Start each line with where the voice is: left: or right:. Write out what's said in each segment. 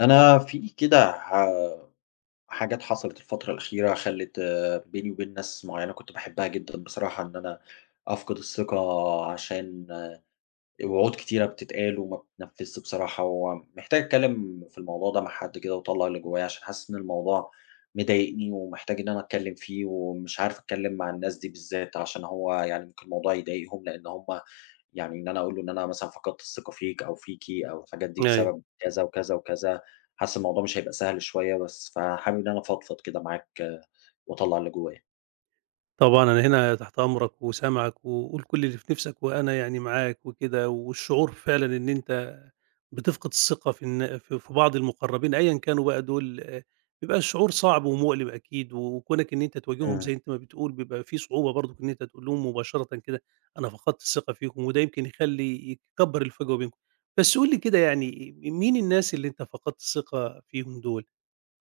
left: أنا في كده حاجات حصلت الفترة الأخيرة خلّت بيني وبين ناس معيّنة كنت باحبها جدًا. بصراحة، إن أنا أفقد الثقة عشان وعود كتيرة بتتقال وما بتتنفّذش. بصراحة، ومحتاج أتكلّم في الموضوع ده مع حد كده وأطلّع اللي جوايا، عشان حاسس إن الموضوع مضايقني ومحتاج إن أنا أتكلّم فيه. ومش عارف أتكلّم مع الناس دي بالذات، عشان هو يعني ممكن الموضوع يضايقهم، لإن هم يعني إن أنا أقول له إن أنا مثلًا فقدت الثقة فيك أو فيكِ أو الحاجات دي
right: أيوه.
left: بسبب كذا وكذا وكذا، حاسس الموضوع مش هيبقى سهل شوية بس. فحابب إن أنا أفضفض كده معاك آه، وأطلّع اللي جوايا.
right: طبعًا أنا هنا تحت أمرك وسامعك، وقُل كل اللي في نِفْسك وأنا يعني معاك وكده، والشعور فعلًا إن أنت بتفقد الثقة في الن في في بعض المقرّبين أيًا كانوا بقى دول، بيبقى الشعور صعب ومؤلم أكيد، وكونك إن أنت تواجههم زي
left: إمم.
right: أنت ما بتقول بيبقى في صعوبة برضُك إن أنت تقول لهم مباشرةً كده أنا فقدت الثقة فيكم، وده يمكن يخلّي يكبّر الفجوة بينكم. بس قُل لي كده يعني مين الناس اللي أنت فقدت الثقة فيهم دول؟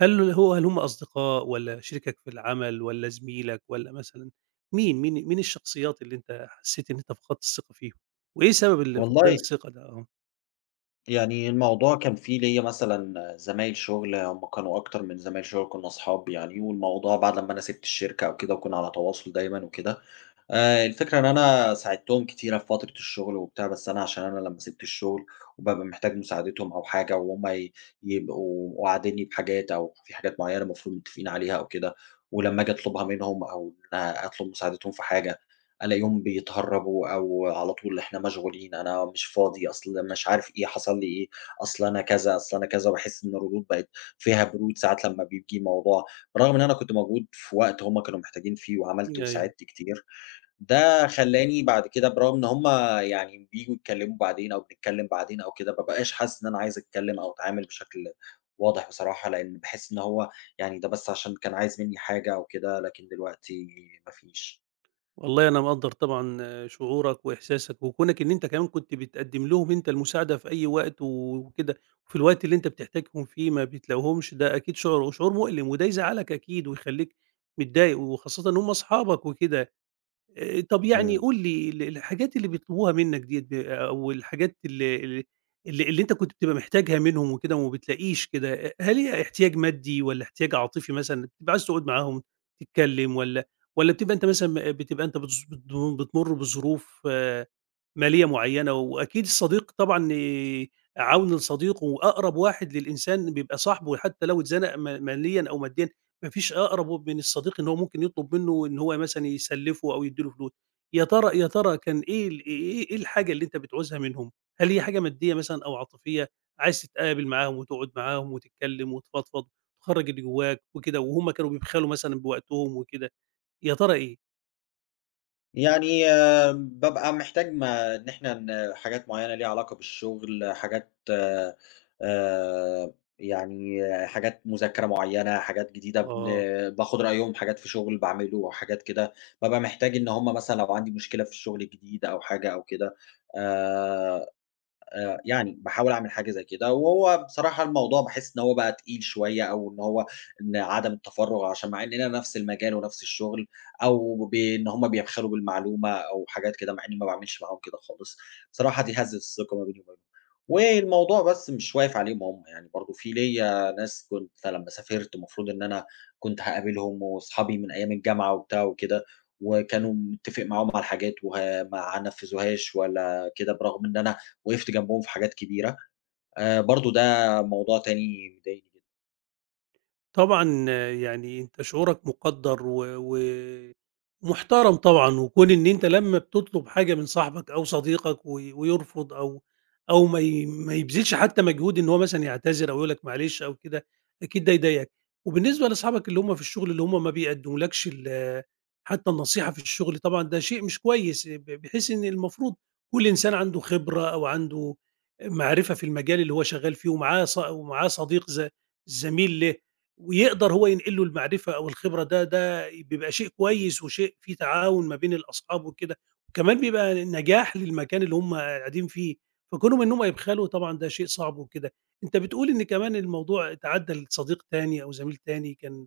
right: هل هم أصدقاء والّا شريكك في العمل والّا زميلك والّا مثلًا مين الشخصيات اللي أنت حسّيت إن أنت فقدت الثقة فيهم؟ وإيه سبب فقدان
left: والله،
right: الثقة ده؟
left: يعني الموضوع كان فيه ليّا مثلًا زمايل شُغل، هم كانوا أكتر من زمايل شُغل، كُنّا أصحاب يعني. والموضوع بعد لمّا أنا سِبت الشركة أو كده، وكُنّا على تواصل دايمًا وكده. الفكرة إن أنا ساعدتهم كتيرة في فترة الشغل وبتاع، بس أنا عشان أنا لمّا سِبت الشغل وبابقى محتاج مساعدتهم أو حاجة، وهُم يبقوا واعدينّي بحاجات، أو في حاجات معيّنة المفروض متفقين عليها أو كده. ولمّا آجي أطلبها منهم، أو إن أنا أطلب مساعدتهم في حاجة، ألاقيهم بيتهرّبوا، أو على طول إحنا مشغولين، أنا مش فاضي، أصل مش عارف إيه، حصل لي إيه، أصل أنا كذا، أصل أنا كذا. وباحس إن الردود بقت فيها برود ساعات لمّا بييجي موضوع، برغم إن أنا كنت موجود في وقت هُم كانوا محتاجين فيه، وعملت
right: أيوه.
left: وساعدت كتير. ده خلّاني بعد كده، برغم إن هُم يعني بييجوا يتكلّموا بعدين، أو بنتكلّم بعدين أو كده، ما بابقاش حاسس إن أنا عايز أتكلّم أو أتعامل بشكل واضح، بصراحة. لإن باحس إن هو يعني ده بس عشان كان عايز منّي حاجة أو كده، لكن دلوقتي ما فيش.
right: والله أنا مقدّر طبعًا شعورك وإحساسك، وكونك إن أنت كمان كنت بتقدّم لهم أنت المساعدة في أي وقت وكده، وفي الوقت اللي أنت بتحتاجهم فيه ما بتلاقيهمش، ده أكيد شعور مؤلم، وده يزعّلك أكيد ويخلّيك متضايق، وخاصةً إن هم أصحابك وكده. طب يعني
left: إمم.
right: قُل لي الحاجات اللي بيطلبوها منّك ديّة أو الحاجات ال ال اللي اللي أنت كنت بتبقى محتاجها منهم وكده وما بتلاقيش كده، هل هي احتياج مادي والّا احتياج عاطفي مثلًا، بتبقى عايز تقعد معاهم تتكلم والّا بتبقى أنت مثلًا م بتبقى أنت بتظ بت بتمُر بظروف مالية معيّنة، وأكيد الصديق طبعًا عَوْن لصديقه وأقرب واحد للإنسان بيبقى صاحبه حتى لو اتزنق ما ماليًا أو ماديًا. ما فيش أقرب من الصديق إن هو ممكن يطلب منه إن هو مثلًا يسلّفه أو يدّي له فلوس. يا ترى كان إيه ال إيه إيه الحاجة اللي أنت بتعوزها منهم؟ هل هي حاجة مادية مثلًا أو عاطفية، عايز تتقابل معاهم وتقعد معاهم وتتكلم وتفضفض وتخرّج اللي جواك وكده، وهُم كانوا بيبخلوا مثلًا بوقتهم وكده، يا ترى إيه؟
left: يعني بابقى محتاج ما إن إحنا حاجات معيّنة ليها علاقة بالشغل، حاجات، آآ يعني آه، حاجات مذاكرة معيّنة، حاجات جديدة
right: آه.
left: باخُد رأيهم، حاجات في شغل باعمله، حاجات كده. بابقى محتاج إن هم مثلًا لو عندي مشكلة في الشغل الجديد أو حاجة أو كده، آآ يعني باحاول أعمل حاجة زي كده. وهو بصراحة الموضوع باحس إن هو بقى تقيل شوية، أو إن هو إن عدم التفرُّغ، عشان مع إننا نفس المجال ونفس الشغل، أو بإن هم بيبخلوا بالمعلومة أو حاجات كده، مع إني ما باعملش معاهم كده خالص. بصراحة دي هزّت الثقة ما بيني وما بينهم. والموضوع بس مش واقف عليهم هم، يعني برضه في ليّا ناس كنت لمّا سافرت المفروض إن أنا كنت هاقابلهم، وأصحابي من أيام الجامعة وبتاع وكده،
right: إمم.
left: وكانوا متّفق معاهم على حاجات ما نفّذوهاش ولا كده، برغم إن أنا وقفت جنبهم في حاجات كبيرة. برضه ده موضوع تاني مضايقني جدًا.
right: طبعًا يعني أنت شعورك مُقدّر و محترم طبعًا، وكون إن أنت لمّا بتطلب حاجة من صاحبك أو صديقك ويرفض أو ما يبذلش حتى مجهود إن هو مثلًا يعتذر أو يقول لك معلش أو كده، أكيد ده يضايقك. وبالنسبة لأصحابك اللي هم في الشغل اللي هم ما بيقدمولكش حتى النصيحة في الشغل، طبعًا ده شيء مش كويس، بحيث إن المفروض كل إنسان عنده خبرة أو عنده معرفة في المجال اللي هو شغال فيه ومعاه ومعاه صديق زميل له، ويقدر هو ينقل له المعرفة أو الخبرة ده بيبقى شيء كويس وشيء فيه تعاون ما بين الأصحاب وكده، وكمان بيبقى نجاح للمكان اللي هم قاعدين فيه، فكونهم إن هم يبخلوا طبعًا ده شيء صعب وكده. أنت بتقول إن كمان الموضوع اتعدّى لصديق تاني أو زميل تاني كان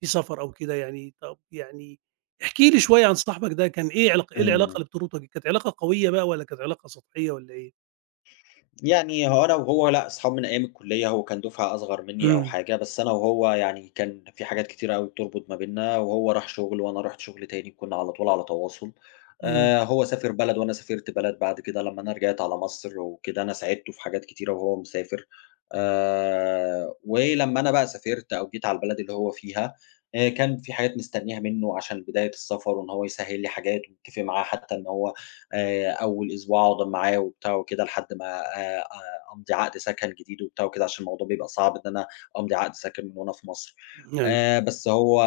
right: في سفر أو كده يعني، طب يعني احكِ لي شوية عن صاحبك ده كان إيه علاق إيه العلاقة
left: إمم.
right: اللي بتربطك؟ كانت علاقة قوية بقى والّا كانت علاقة سطحية والّا إيه؟
left: يعني هو أنا وهو، لأ، أصحاب من أيام الكلية، هو كان دُفعة أصغر منّي أو
right: إمم.
left: حاجة، بس أنا وهو يعني كان في حاجات كتيرة أوي بتربط ما بيننا. وهو راح شغل وأنا رُحت شغل تاني، كنّا على طول على تواصل.
right: إمم.
left: هو سافر بلد وأنا سافرت بلد بعد كده. لمّا أنا رجعت على مصر وكده، أنا ساعدته في حاجات كتيرة وهو مسافر. ولمّا أنا بقى سافرت أو جيت على البلد اللي هو فيها، كان في حاجات مستنّيها منّه عشان بداية السفر، وإن هو يسهّل لي حاجات، ومتّفق معاه حتّى إن هو أول أسبوع أقعد معاه وبتاع وكده، لحد ما أ أمضي عقد سكن جديد وبتاع وكده، عشان الموضوع بيبقى صعب إن أنا أمضي عقد سكن من وأنا في مصر.
right: إمم. أيوه.
left: بس هو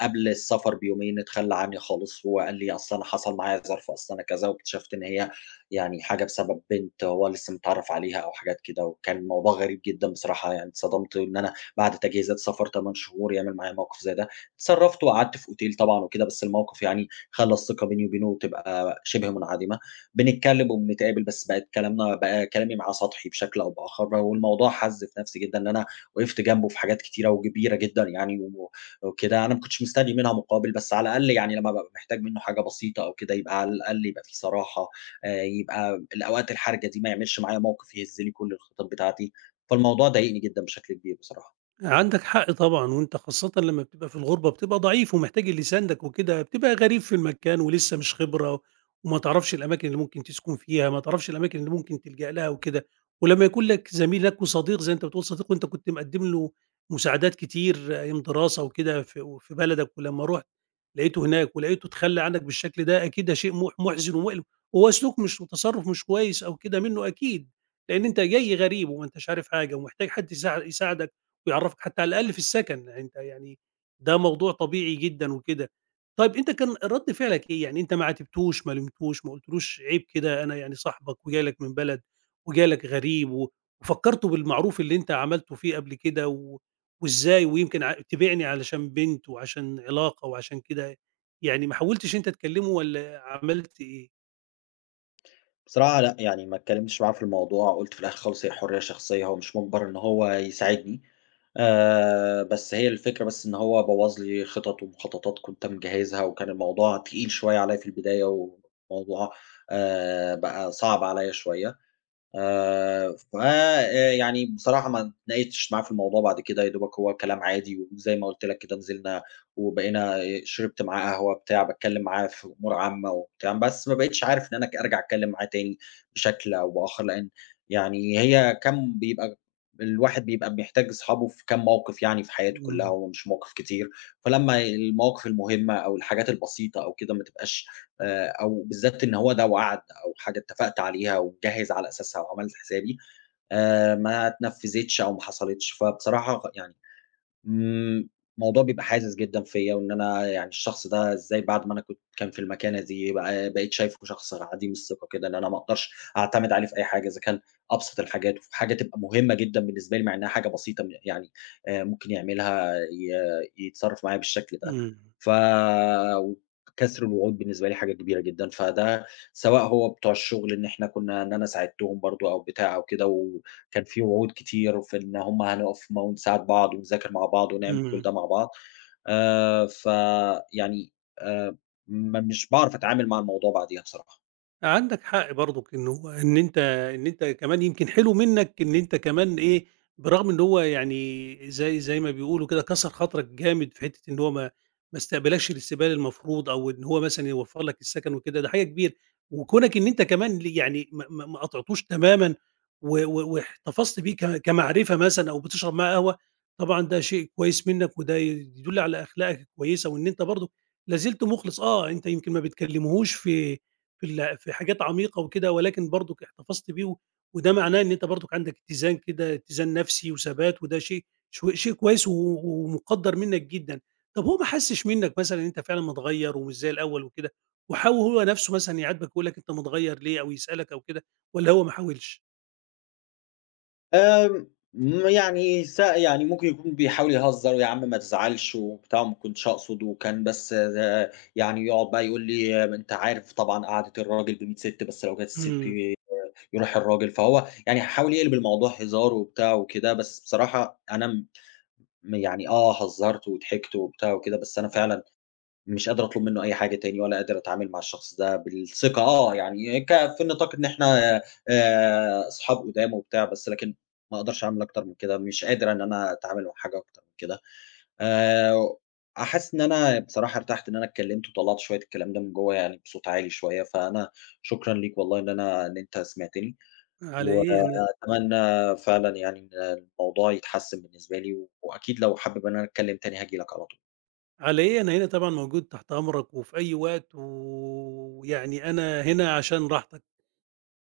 left: قبل السفر بيومين اتخلّى عني خالص، وقال لي: "أصل أنا حصل معايا ظرف، أصل أنا كذا." واكتشفت إن هي يعني حاجة بسبب بنت هو لسه متعرّف عليها أو حاجات كده. وكان الموضوع غريب جدًا، بصراحة يعني اتصدمت إن أنا بعد تجهيزات سفر 8 شهور يعمل معايا موقف زي ده. اتصرّفت وقعدت في أوتيل طبعًا وكده، بس الموقف يعني خلّى الثقة بيني وبينه تبقى شِبه منعدمة. بنتكلّم وبنتقابل، بس بقت كلامنا بقى كلامي معاه سطحي بشكل أو بآخَر. والموضوع حَز في نَفْسي جدًا، إن أنا وقفت جنبه في حاجات كتيرة وكبيرة جدًا يعني و وكده. أنا ما كنتش مستني منها مقابل، بس على الأقل يعني لمّا بابقى محتاج منّه حاجة بسيطة أو كده يبقى على الأقل يبقى في صراحة، يبقى الأوقات الحرجة دي ما يعملش معايا موقِف يهز لي كل الخطط بتاعتي. فالموضوع ضايقني جدًا بشكل كبير بصراحة.
right: عندك حق طبعًا، وأنت خاصةً لمّا بتبقى في الغُربة بتبقى ضعيف ومحتاج اللي يساندك وكده، بتبقى غريب في المكان ولسه مش خبرة، وما تعرفش الأماكن اللي ممكن تسكن فيها، ما تعرفش الأماكن اللي ممكن تلجأ لها وكده، ولمّا يكون لك زميل لك وصديق زي أنت بتقول صديق وأنت كنت مقدّم له مساعدات كتير أيام دراسة وكده في بلدك، ولمّا رُحت لقيته هناك ولقيته اتخلّى عنك بالشكل ده، أكيد ده شيء مُحزِن ومؤلم، هو سلوك مش وتصرُّف مش كويس أو كده منّه أكيد، لإن أنت جاي غريب وما أنتاش عارف حاجة ومحتاج حد يساعدك ويعرّفك حتى على الأقل في السكن، يعني أنت يعني ده موضوع طبيعي جدًا وكده. طيب أنت كان رَد فعلك إيه؟ يعني أنت ما عاتبتوش، ما لِمتوش، ما قُلتلوش عيب كده أنا يعني صاحبك وجاي لك من بلد وجاي لك غريب وفكّرته بالمعروف اللي أنت عملته فيه قبل كده وإزاي ويمكن تبيعني علشان بنت وعشان علاقة وعشان كده، يعني ما حاولتش أنت تكلّمه والّا عملت إيه؟
left: بصراحة لأ، يعني ما اتكلّمتش معاه في الموضوع، قُلت في الآخر خالص هي حُرية شخصية، هو مش مُجبَر إن هو يساعدني. بس هي الفكرة بس إن هو بوّظ لي خطط ومخططات كنت مجهّزها، وكان الموضوع تقيل شوية عليّا في البداية، والموضوع بقى صعب عليّا شوية. ف يعني بصراحة ما اتناقشتش معاه في الموضوع بعد كده، يا دوبك هو كلام عادي، وزي ما قُلت لك كده نزلنا وبقينا، شربت معاه قهوة بتاع، باتكلم معاه في أمور عامة وبتاع، بس ما بقيتش عارف إن أنا أرجع أتكلم معاه تاني بشكل أو بآخر. لإن يعني هي كام بيبقى الواحد بيبقى بيحتاج أصحابه في كام موقف، يعني في حياته كلها،
right: إمم.
left: هو مش مواقف كتير. فلمّا المواقف المهمة أو الحاجات البسيطة أو كده ما تبقاش، أو بالذات إن هو ده وعد أو حاجة اتفقت عليها ومجهّز على أساسها وعملت حسابي، ما اتنفّذتش أو ما حصلتش. فبصراحة يعني، إمم، الموضوع بيبقى حازز جدًا فيّا. وإن أنا يعني الشخص ده إزاي بعد ما أنا كنت كان في المكانة دي بقى بقيت شايفه شخص عديم الثقة كده، إن أنا ما اقدرش أعتمد عليه في أي حاجة، إذا كان أبسط الحاجات. وفي حاجة تبقى مهمة جدًا بالنسبة لي مع إنها حاجة بسيطة، يعني ممكن يعملها يتصرّف معايا بالشكل ده.
right: إمم.
left: ف وكسر الوعود بالنسبة لي حاجة كبيرة جدًا، فده سواء هو بتوع الشغل إن إحنا كنا إن أنا ساعدتهم برضه أو بتاع أو كده، و كان في وعود كتير في إن هم هنقف ونساعد بعض ونذاكر مع بعض ونعمل كل
right: إمم.
left: ده مع بعض. فيعني آآ ما مش باعرف أتعامل مع الموضوع بعديها بصراحة.
right: عندك حق برضك إن هو إن أنت كمان يمكن حلو منّك إن أنت كمان إيه، برغم إن هو يعني زي ما بيقولوا كده كسر خاطرك جامد في حتّة إن هو ما استقبلكش الاستقبال المفروض أو إن هو مثلًا يوفّر لك السكن وكده، ده حاجة كبيرة، وكونك إن أنت كمان يعني ما قاطعتوش تمامًا و و واحتفظت بيه كمعرفة مثلًا أو بتشرب معاه قهوة، طبعًا ده شيء كويس منّك وده يدُل على أخلاقك الكويسة وإن أنت برضه لا زلت مُخلص، أنت يمكن ما بتكلمهوش في حاجات عميقة وكده ولكن برضك احتفظت بيه وده معناه إن أنت برضك عندك اتزان كده، اتزان نفسي وثبات وده شيء كويس ومُقدّر منّك جدًا. طب هو ما حسّش منّك مثلًا إن أنت فعلًا متغيّر ومش زي الأول وكده، وحاول هو نفسه مثلًا يعاتبك ويقول لك أنت متغيّر ليه أو يسألك أو كده والّا هو ما حاولش؟
left: آمم، م يعني يعني ممكن يكون بيحاول يهزّر، ويا عم ما تزعلش وبتاع، وما كنتش أقصد، وكان بس ده يعني. يقعد بقى يقول لي: ما أنت عارف طبعًا قعدة الراجل ب100 سِت، بس لو جات السِت
right: إمم.
left: يروح الراجل. فهو يعني حاول يقلب الموضوع هزار وبتاع وكده. بس بصراحة أنا يعني آه، هزّرت وضحكت وبتاع وكده، بس أنا فعلًا مش قادر أطلب منّه أي حاجة تاني، ولا قادر أتعامل مع الشخص ده بالثقة آه، يعني في نطاق إن إحنا أصحاب قُدام وبتاع، بس لكن ما أقدرش أعمل أكتر من كده، مش قادر إن أنا أتعامل مع حاجة أكتر من كده. آآ حاسس إن أنا بصراحة ارتحت إن أنا اتكلّمت وطلّعت شوية الكلام ده من جوّه، يعني بصوت عالي شوية. فأنا شكرًا ليك والله إن أنت سمعتني.
right: على إيه أنا
left: وأتمنى فعلًا يعني إن الموضوع يتحسّن بالنسبة لي. وأكيد لو حابب إن أنا أتكلّم تاني هاجي لك على طول.
right: على إيه أنا هنا طبعًا موجود تحت أمرك وفي أي وقت، ويعني أنا هنا عشان راحتك.